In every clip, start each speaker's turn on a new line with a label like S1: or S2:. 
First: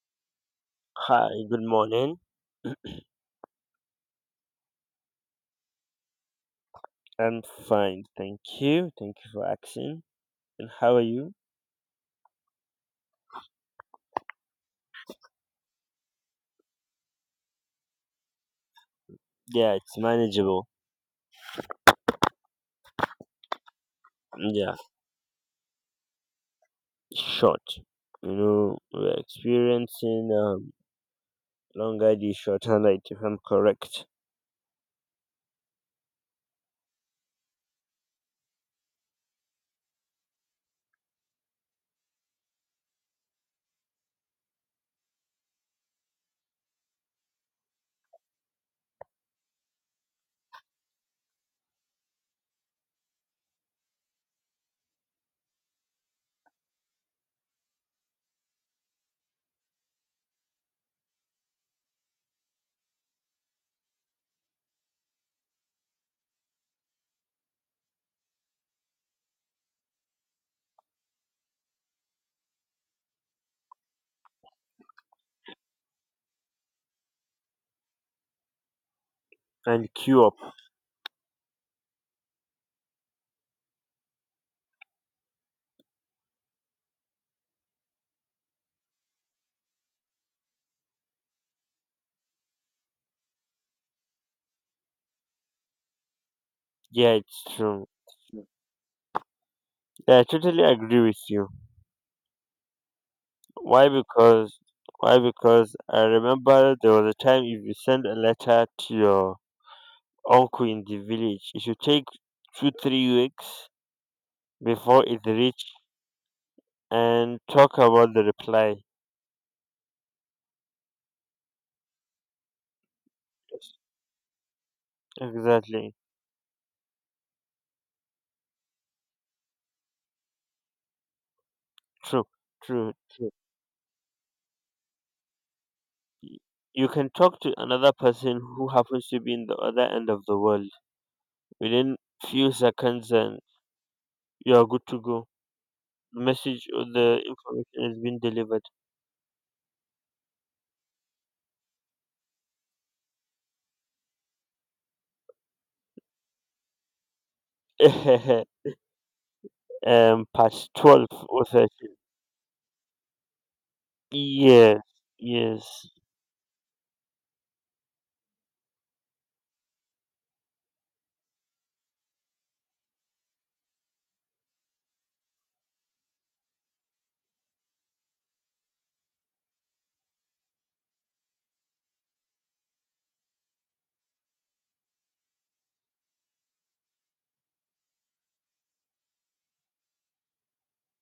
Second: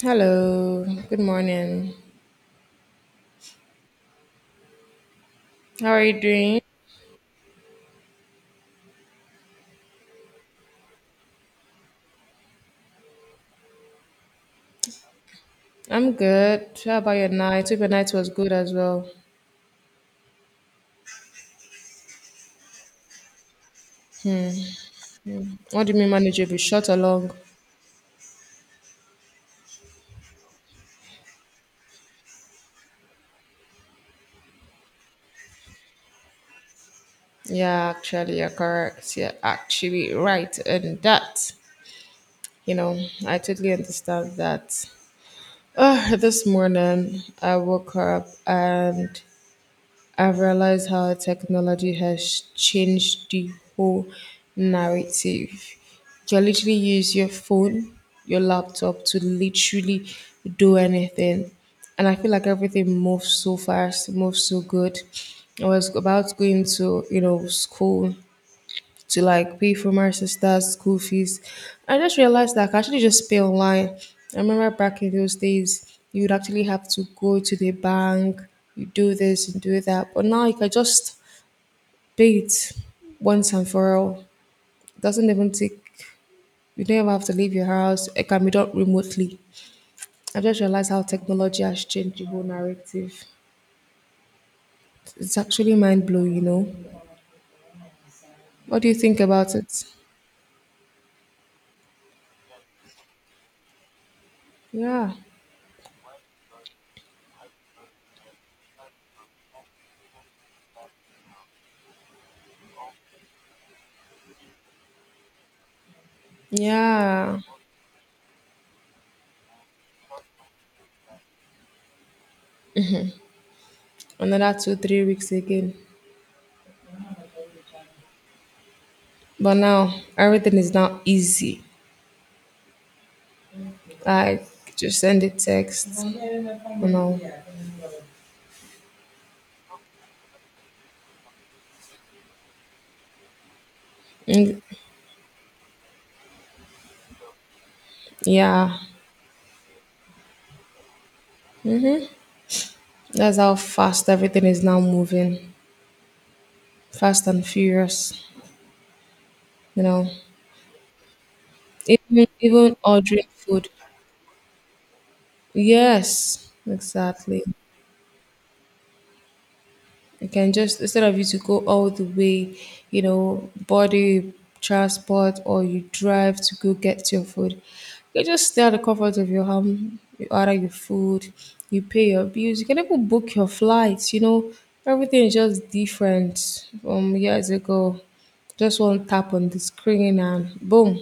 S1: Hello, good
S2: Hi, good
S1: morning.
S2: morning.
S1: How are you doing?
S2: I'm fine, thank you. Thank you for asking. And how are you?
S1: I'm good. How about your night? Hope your night was good as well.
S2: Yeah, it's manageable. Mm, yeah,
S1: What do you mean manageable? Short or long?
S2: short. We're experiencing longer day shorter night, if I'm correct.
S1: Yeah, actually, you're correct. You're actually right. And that, you know, I totally understand that. This morning, I woke up and I've realized how technology has changed the whole narrative. You can literally use your phone, your laptop to literally do anything. And I feel like everything moves so fast, moves so good. I was about going to, you know, school to like pay for my sister's school fees. I just realized that I can actually just pay online. I remember back in those days, you would actually have to go to the bank, you do this and do
S2: And
S1: that.
S2: queue
S1: But
S2: up.
S1: now you can just pay it once and for all. It doesn't even take, you don't even have to leave your house. It can be done remotely. I just realized how technology has changed the whole narrative. It's actually mind blowing, you know.
S2: Yeah, it's true.
S1: What do you think about it?
S2: Yeah, I totally agree with you. Why? Because,
S1: Yeah.
S2: why? Because I remember there was a time if you send a letter to your uncle in the village, it should take 2 to 3 weeks before it reach and
S1: Yeah.
S2: talk about the reply. Yes.
S1: Another 2, 3 weeks again.
S2: Exactly.
S1: But now everything is now easy.
S2: True. True. True.
S1: Like just send a text,
S2: Y-
S1: you
S2: You can
S1: know.
S2: talk to another person who happens to be in the other end of the world within few seconds, and you
S1: Mm,
S2: are good to go. The message or the information has been delivered.
S1: yeah, that's how fast everything is now moving, fast and furious. You know,
S2: Part 12 or 13.
S1: even ordering food.
S2: Yes. Yes.
S1: Yes, exactly. You can just instead of you to go all the way, you know, body transport or you drive to go get your food. You can just stay at the comfort of your home, you order your food, you pay your bills, you can even book your flights, you know. Everything is just different from years ago. Just one tap on the screen and boom,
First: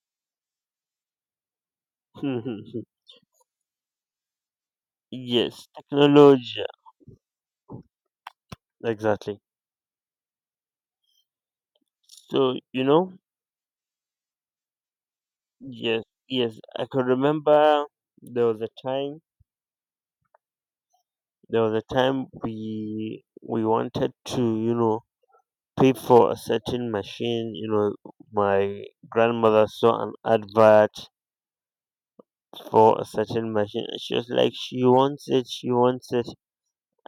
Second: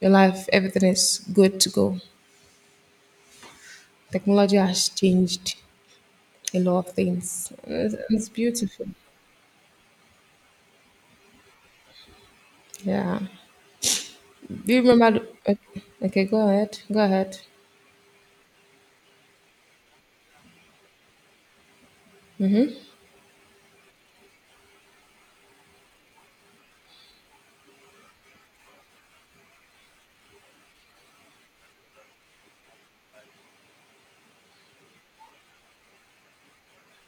S1: your life, everything is good to go. Technology has changed
S2: Yes.
S1: a
S2: Technology.
S1: lot of things. It's beautiful.
S2: Exactly. So you know.
S1: Yeah. Do you remember? The,
S2: Yes.
S1: okay, go
S2: Yes.
S1: ahead.
S2: I
S1: Go
S2: can
S1: ahead.
S2: remember there was a time There was a time we wanted to, you know, pay for a certain machine. My grandmother saw an advert for a certain machine, and she was like, she wants it,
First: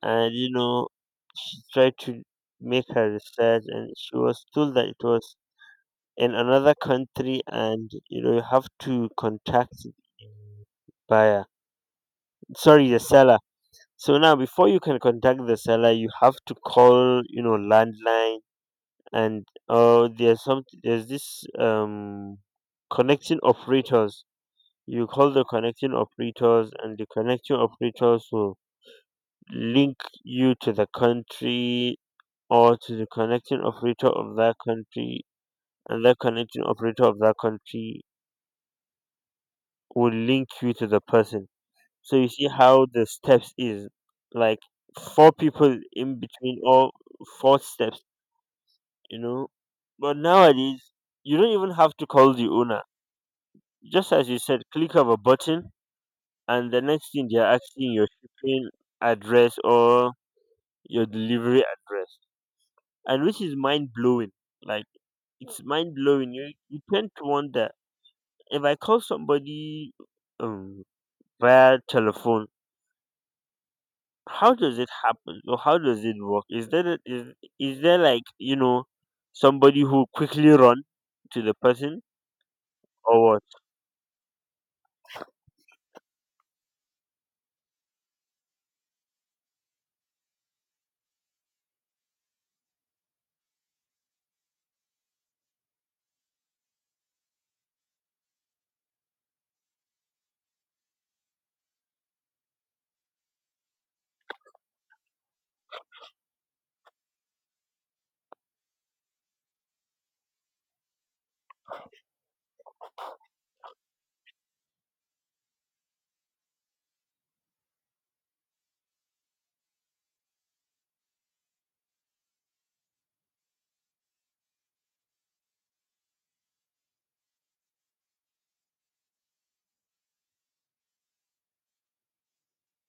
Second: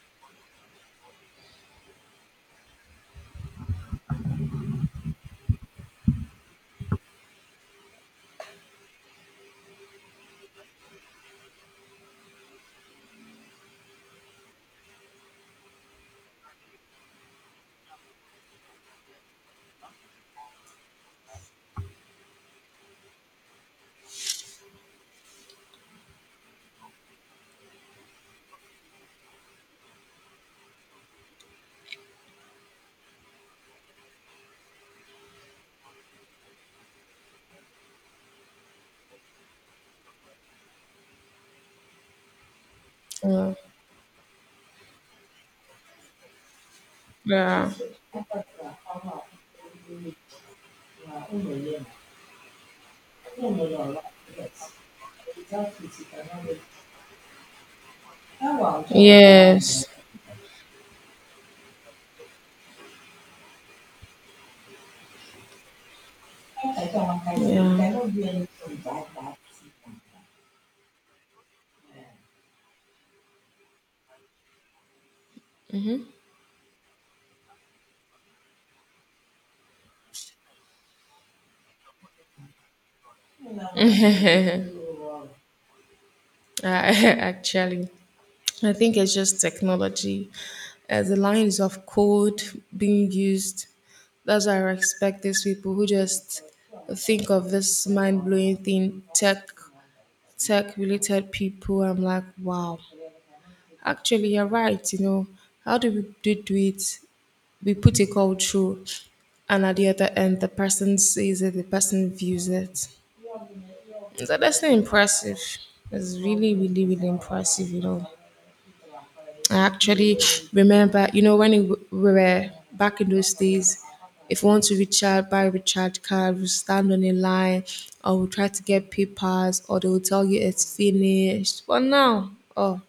S2: and she tried to make her research, and she was told that it was in another country, and you have to contact buyer, the seller. So now, before you can contact the seller, you have to call, you know, landline, and there's this connecting operators. You call the connecting operators, and the connecting operators will link you to the country or to the connecting operator of that country, and that connecting operator of that country will link you to the person. So you see how the
S1: Uh,
S2: steps is like four people in between, all four
S1: yeah.
S2: steps, you know. But nowadays, you don't even have to call the owner. Just as you said, click of a button, and the next thing they're asking your shipping address
S1: Yes.
S2: or your delivery address, and which is mind blowing. Like it's mind blowing. You tend to wonder,
S1: Yeah.
S2: if I call somebody um via telephone, how does it happen or how does it work, is there like somebody who quickly run to the person or what.
S1: I, actually, I think it's just technology. The lines of code being used. That's why I respect these people who just think of this mind blowing thing, tech, tech related people. I'm like, wow. Actually, you're right. You know, how do we do it? We put a call through, and at the other end, the person sees it, the person views it. It's honestly impressive. It's really, really, really impressive, you know. I actually remember, you know, we were back in those days, if we want to recharge, buy a recharge card, we stand on a line, or we try to get papers, or they will tell you it's finished. But now, oh,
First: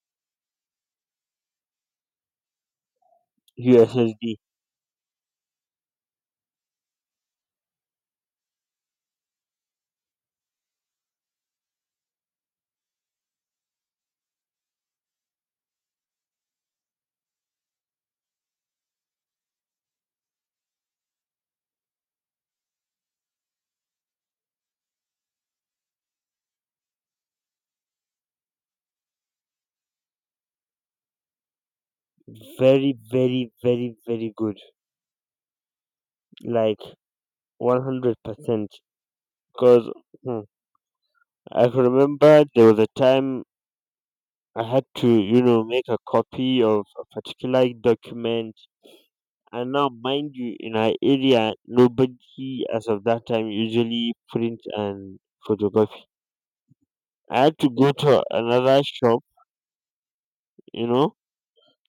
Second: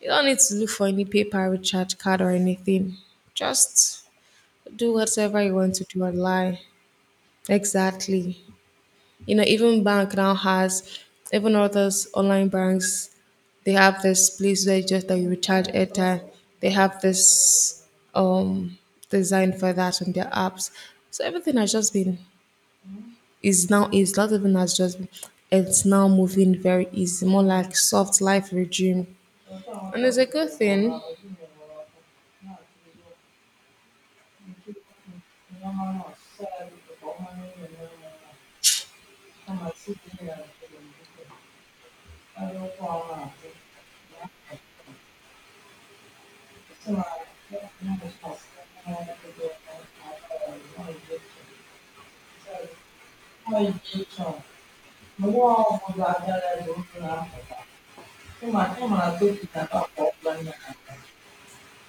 S1: you don't need to look for any paper, recharge card, or anything. Just
S2: USSD.
S1: do whatever you want to do online. Exactly. You know, even bank now has, even others online banks, they have this place where just that you recharge airtime. They have this um design for that on their apps. So everything has just been is now is not even has just been it's now moving very easy, more like soft life regime. And it's a good thing.
S2: Very very very very good, like 100%, because I can remember there was a time I had to, make a copy of a particular document. And now, mind you, in our area nobody as of that time usually print and photocopy. I had to go to another shop, you know,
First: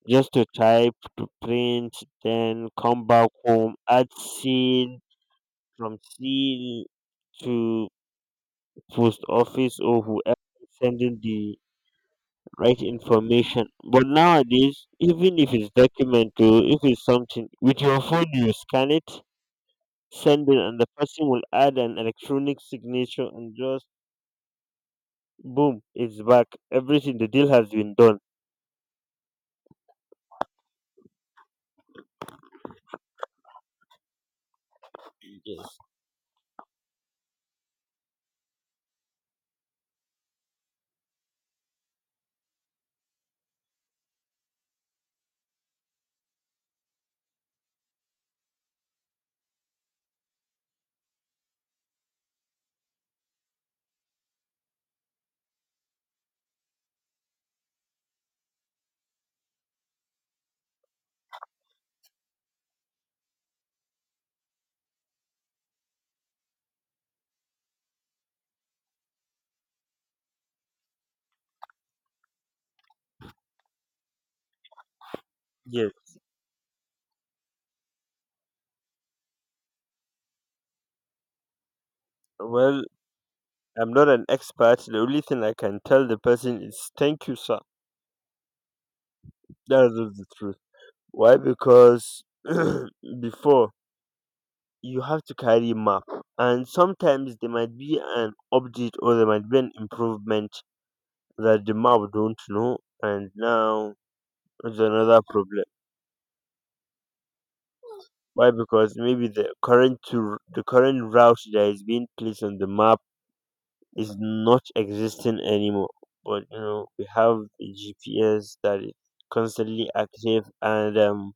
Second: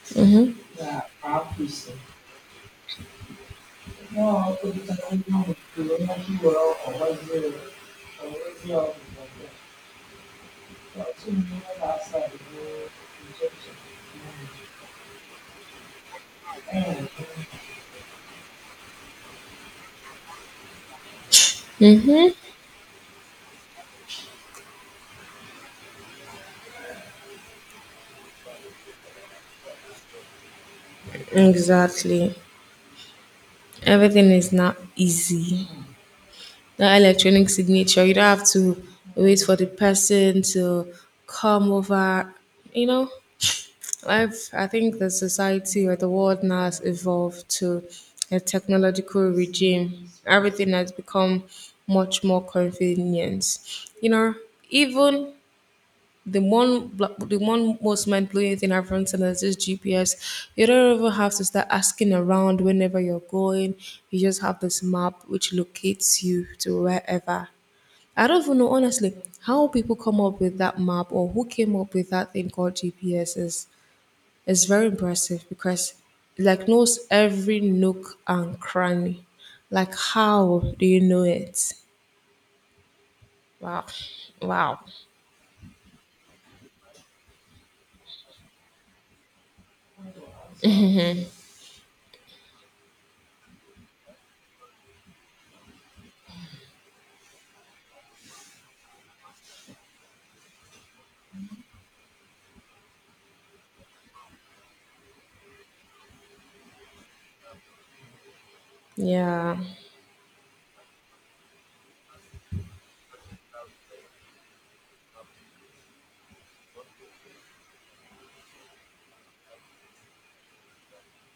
S2: just to
S1: Mm-hmm.
S2: type, to print, then come back home, add seal from seal to post office or whoever is sending the right information. But nowadays, even if it's document or if it's something with your phone, you scan it, send it, and the person will add an
S1: Mm-hmm.
S2: electronic signature, and just boom, it's back. Everything, the deal has been done.
S1: Exactly. Everything is now easy.
S2: Yes.
S1: That electronic signature, you don't have to wait for the person to come over. You know, I think the society or the world now has evolved to a technological regime. Everything has become much more convenient. You know, even the one most mind blowing thing I've learned is this GPS. You don't even have to start asking around whenever you're going. You just have this map which locates you to wherever. I don't even know honestly how people come up with that map or who came up with that thing called GPS is very impressive
S2: Yes.
S1: because it like knows every nook and cranny. Like how do you know it?
S2: Well,
S1: Wow.
S2: I'm not an
S1: Wow.
S2: expert. The only thing I can tell the person is thank you, sir. That's just the truth. Why? Because before, you have to carry map, and sometimes there might be an update or there might be an improvement that the map don't know, and now it's another problem. Why? Because maybe the
S1: Yeah.
S2: current to the current route that is being placed on the map is not existing anymore. But you know, we have the GPS that is constantly active, and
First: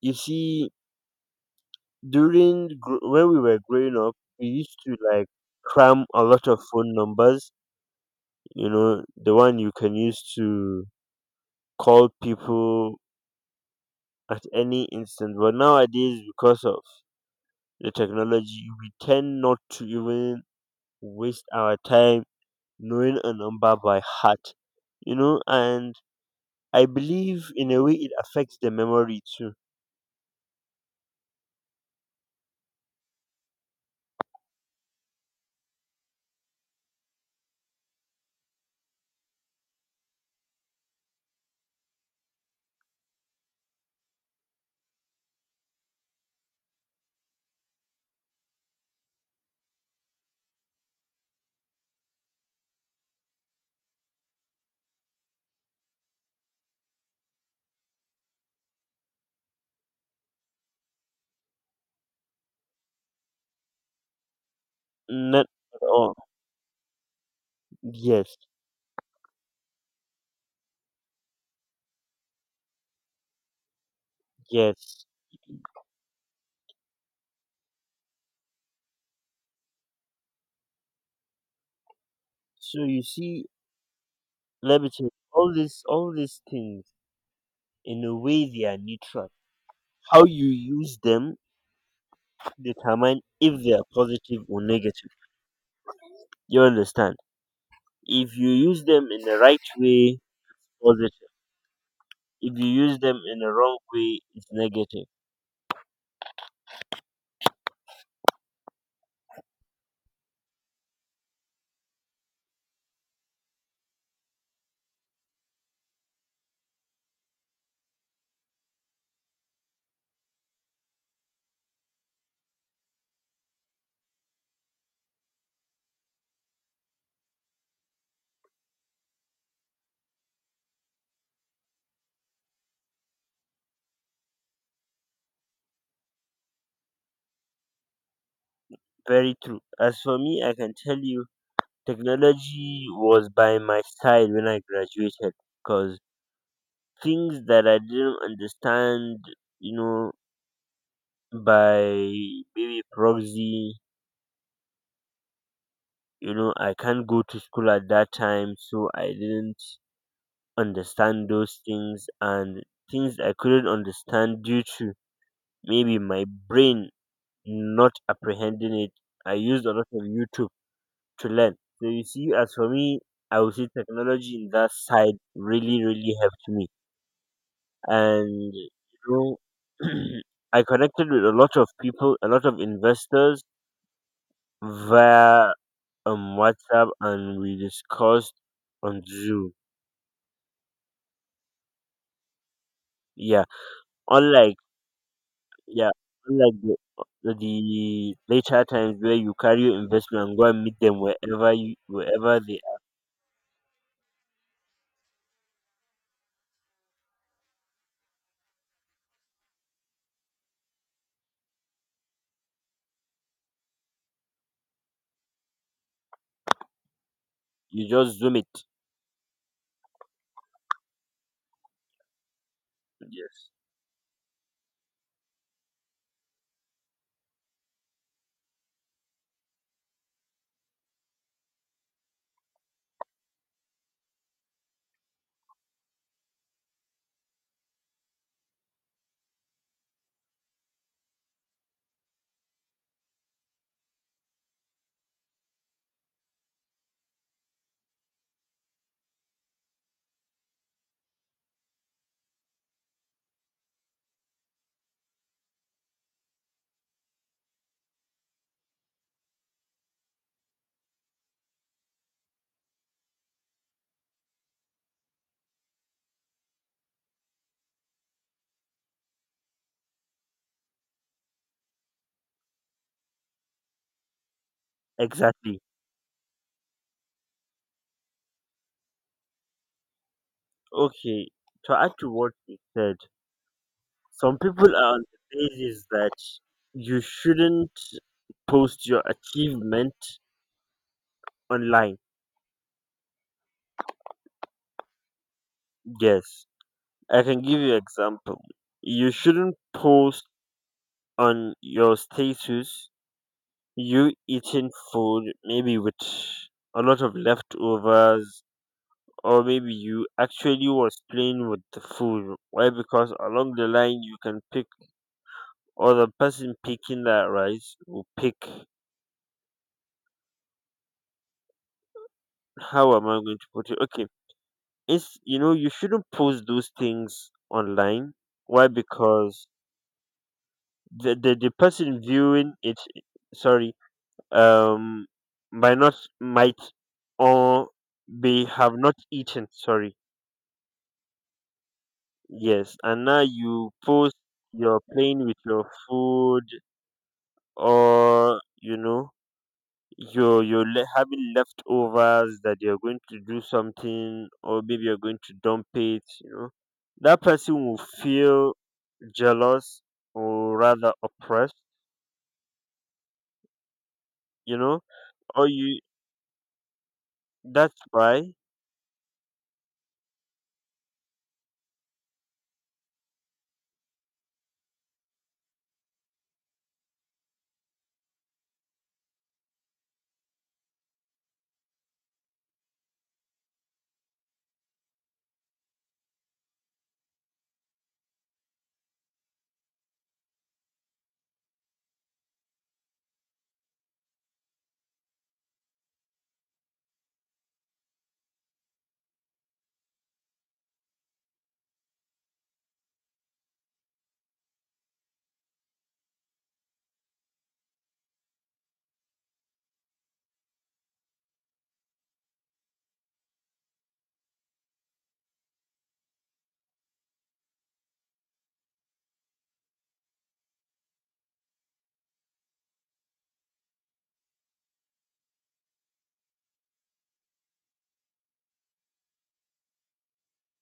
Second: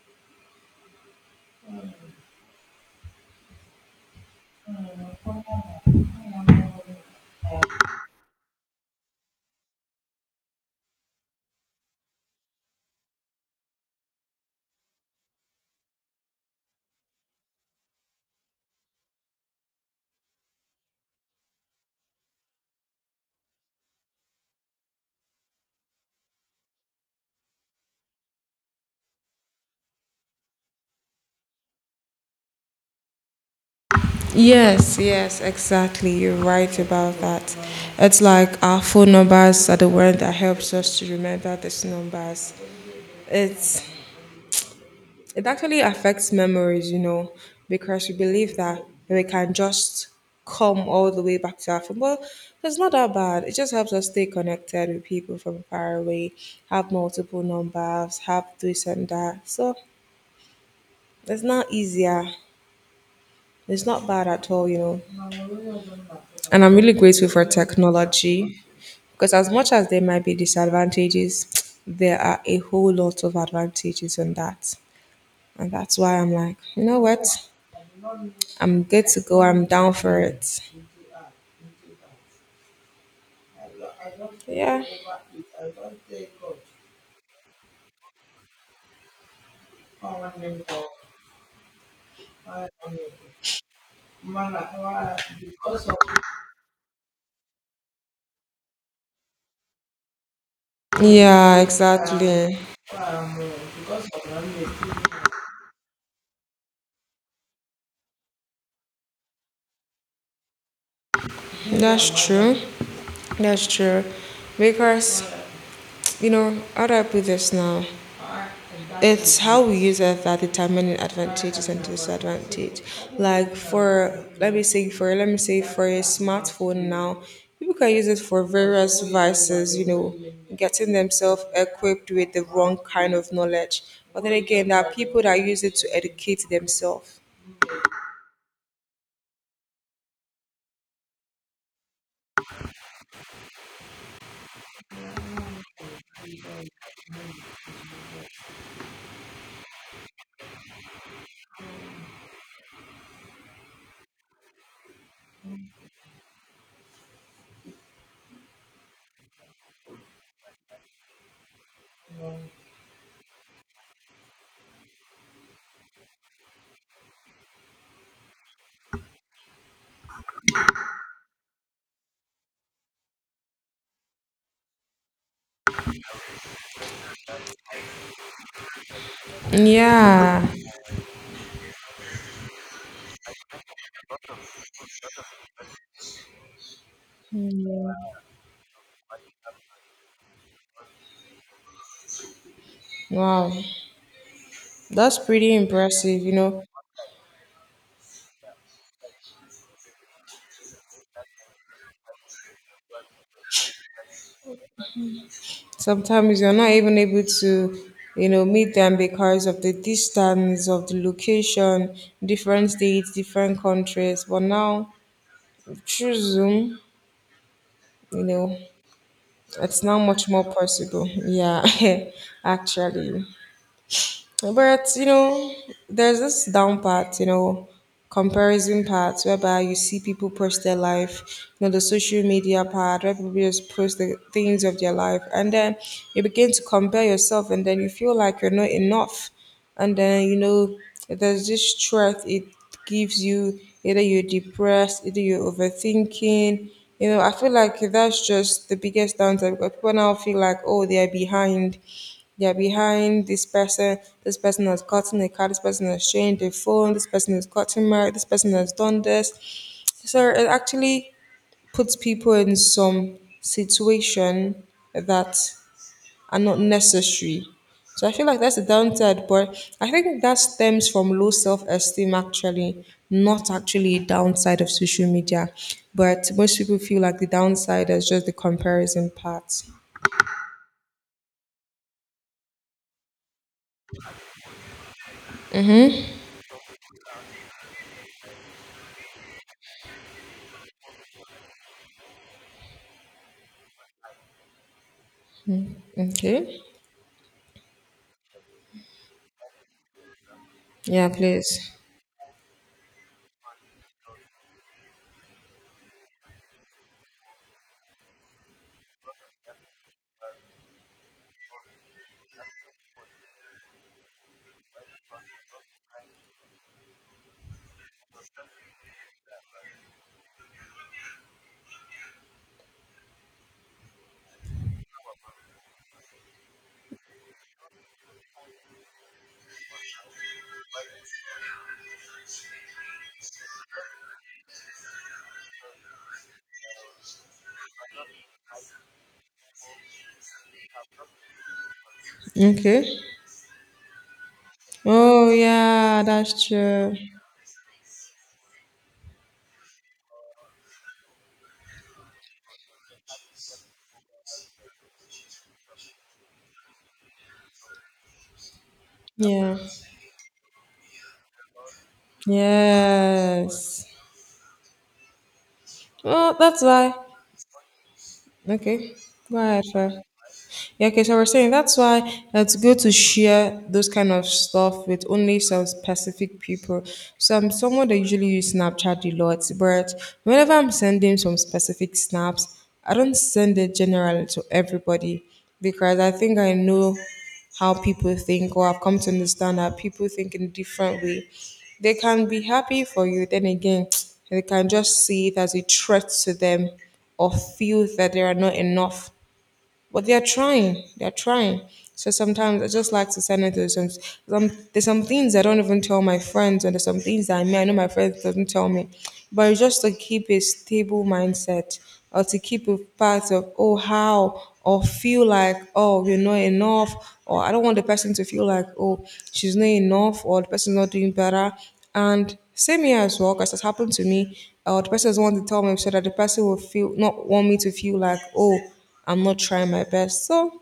S2: you see, when we were growing up, we used to like cram a lot of phone numbers. You know, the one you can use to call people at any instant. But nowadays, because of the technology, we tend not to even waste our time knowing a number by heart. And I believe in a way it affects the memory too.
S1: Yes, yes, exactly. You're right about that. It's like our phone numbers are the one that helps us to remember these numbers. It's it actually affects memories, you know, because we believe that we can just come all the way back to our phone. Well, it's not that bad. It just helps us stay connected with people from far away, have multiple numbers, have this and that. So it's not easier. It's not bad at all, you know.
S2: Not at all.
S1: And I'm really grateful for
S2: Yes,
S1: technology because as much as there might be disadvantages, there are a whole lot of advantages on that.
S2: yes.
S1: And that's why I'm like, you know what? I'm good to go. I'm down for it.
S2: So you see,
S1: Yeah.
S2: let me tell you, all this, all these things, in a way, they are neutral. How you use them determine if they are positive or negative. You understand? If you use them in the right way, positive.
S1: Yeah,
S2: If
S1: exactly.
S2: you use them in the wrong way, it's negative.
S1: That's true. That's true. Because, you know, how do I put this now? It's how we use it that determining advantages and disadvantage. Like for let me say for let me say for a smartphone now, people can use it for various vices, you know, getting themselves equipped with the wrong kind of knowledge. But then again, there are people that use it to educate themselves.
S2: Very true. As for me, I can tell you, technology was by my side when I graduated. Cause things that I didn't understand, you know, by maybe proxy. You know, I can't go to school at that time, so I didn't understand those things, and things I couldn't understand due to maybe my brain not apprehending it. I used a lot of YouTube to learn. So you see, as for me, I would say technology in that side really, really helped me. And know
S1: Yeah,
S2: I connected with a lot of investors, via WhatsApp, and we discussed on Zoom. Yeah,
S1: wow,
S2: unlike,
S1: that's pretty
S2: yeah,
S1: impressive. You
S2: unlike
S1: know,
S2: the later times, where you carry your investment and go and meet them wherever you wherever they are.
S1: sometimes you're not even able to, you know, meet them because of the distance, of the location, different states, different countries. But now, through Zoom,
S2: You just
S1: you
S2: zoom it.
S1: know, it's now much more possible. Yeah, actually.
S2: Yes,
S1: But you know, there's this down part, you know, comparison part whereby you see people post their life, you know, the social media part where people just post the things of their life, and then you begin to compare yourself, and then you feel like you're not enough, and then you know, there's this stress it gives you. Either you're depressed, either you're overthinking. You know, I feel like that's just the biggest downside because people now feel like, oh, they're behind this person has gotten a car, this person has changed a phone, this person has gotten married, this person has done this. So it actually puts people in some situation that are not necessary. So I feel like that's the downside, but I think that stems from low self-esteem actually, not actually a downside of social media.
S2: exactly.
S1: But most people feel like the downside is just the comparison part.
S2: Okay, to add to what you said, some people are on the basis that you shouldn't post your achievement online. Yes,
S1: Okay.
S2: I can give you example. You shouldn't post
S1: Yeah,
S2: on
S1: please.
S2: your status you eating food maybe with a lot of leftovers, or maybe you actually was playing with the food. Why? Because along the line, you can pick, or the person picking that rice will pick. How am I going to put it? Okay, it's, you know, you shouldn't post those things online. Why? Because the person viewing it, sorry, um might not, might, or they have not eaten. Sorry. Yes.
S1: Okay.
S2: And now you post, you're playing
S1: Oh,
S2: with your
S1: yeah,
S2: food,
S1: that's true.
S2: or you're having leftovers that you're going to do something, or maybe you're going to dump it, that person will feel
S1: Yeah.
S2: jealous or rather oppressed,
S1: Yes.
S2: you know, or you
S1: Oh, that's why.
S2: that's why.
S1: Okay. Go ahead, sir. Yeah, okay, so we're saying that's why it's good to share those kind of stuff with only some specific people. So I'm someone that usually use Snapchat a lot, but whenever I'm sending some specific snaps, I don't send it generally to everybody because I think I know how people think, or I've come to understand that people think in a different way. They can be happy for you, then again, they can just see it as a threat to them or feel that they are not enough but they're trying. They're trying. So sometimes I just like to send it to some. There's some things I don't even tell my friends, and there's some things that I mean I know my friends doesn't tell me, but it's just to keep a stable mindset or to keep a part of oh how or feel like oh you're not enough or I don't want the person to feel like oh she's not enough or the person's not doing better and same here as well, because it's happened to me. The person doesn't want to tell me so that the person will feel not want me to feel like, oh, I'm not trying my best. So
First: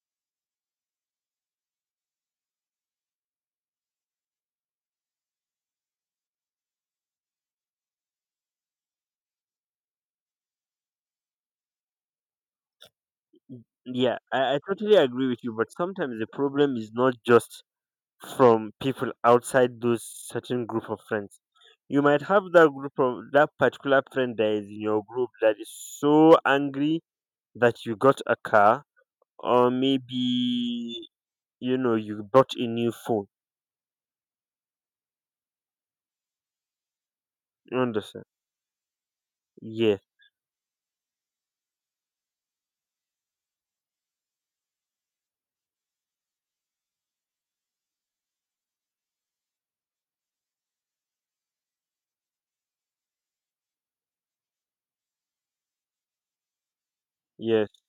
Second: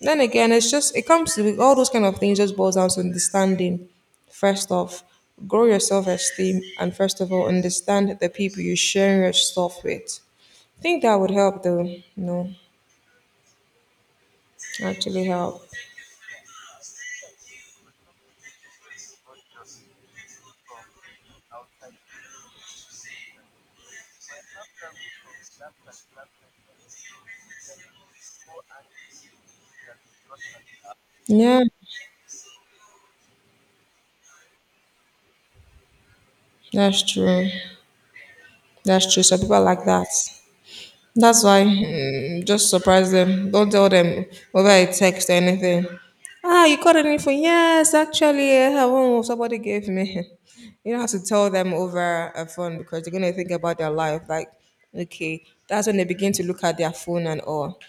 S1: then again, it's just it comes to all those kind of things. Just boils down to understanding. First off, grow your self esteem, and first of all, understand the people you're sharing your stuff with. I think that would help, though. You know,
S2: Yeah, I totally
S1: actually
S2: agree with you,
S1: help.
S2: but sometimes the problem is not just from people outside those certain group of friends. You might have that group of that particular friend that is in your group that is so angry that you got a car, or maybe
S1: Yeah,
S2: you know you bought a new phone.
S1: that's true.
S2: You understand?
S1: That's true. So people are like
S2: Yes,
S1: that. That's why, just surprise them. Don't tell them whether I text anything. Ah, you got anything? Yes, actually, I have one somebody gave me. You don't have to tell them over a phone because they're gonna think about their life. Like, okay, that's when they begin to look at their phone and
S2: yes.
S1: all.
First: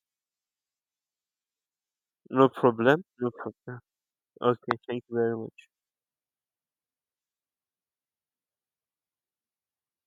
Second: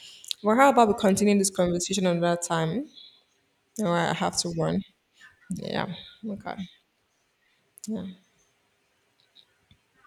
S1: Well, how about we continue this conversation another
S2: No
S1: time?
S2: problem. No problem.
S1: All right, I have to
S2: Okay,
S1: run.
S2: thank you very much.
S1: Yeah. Okay. Yeah.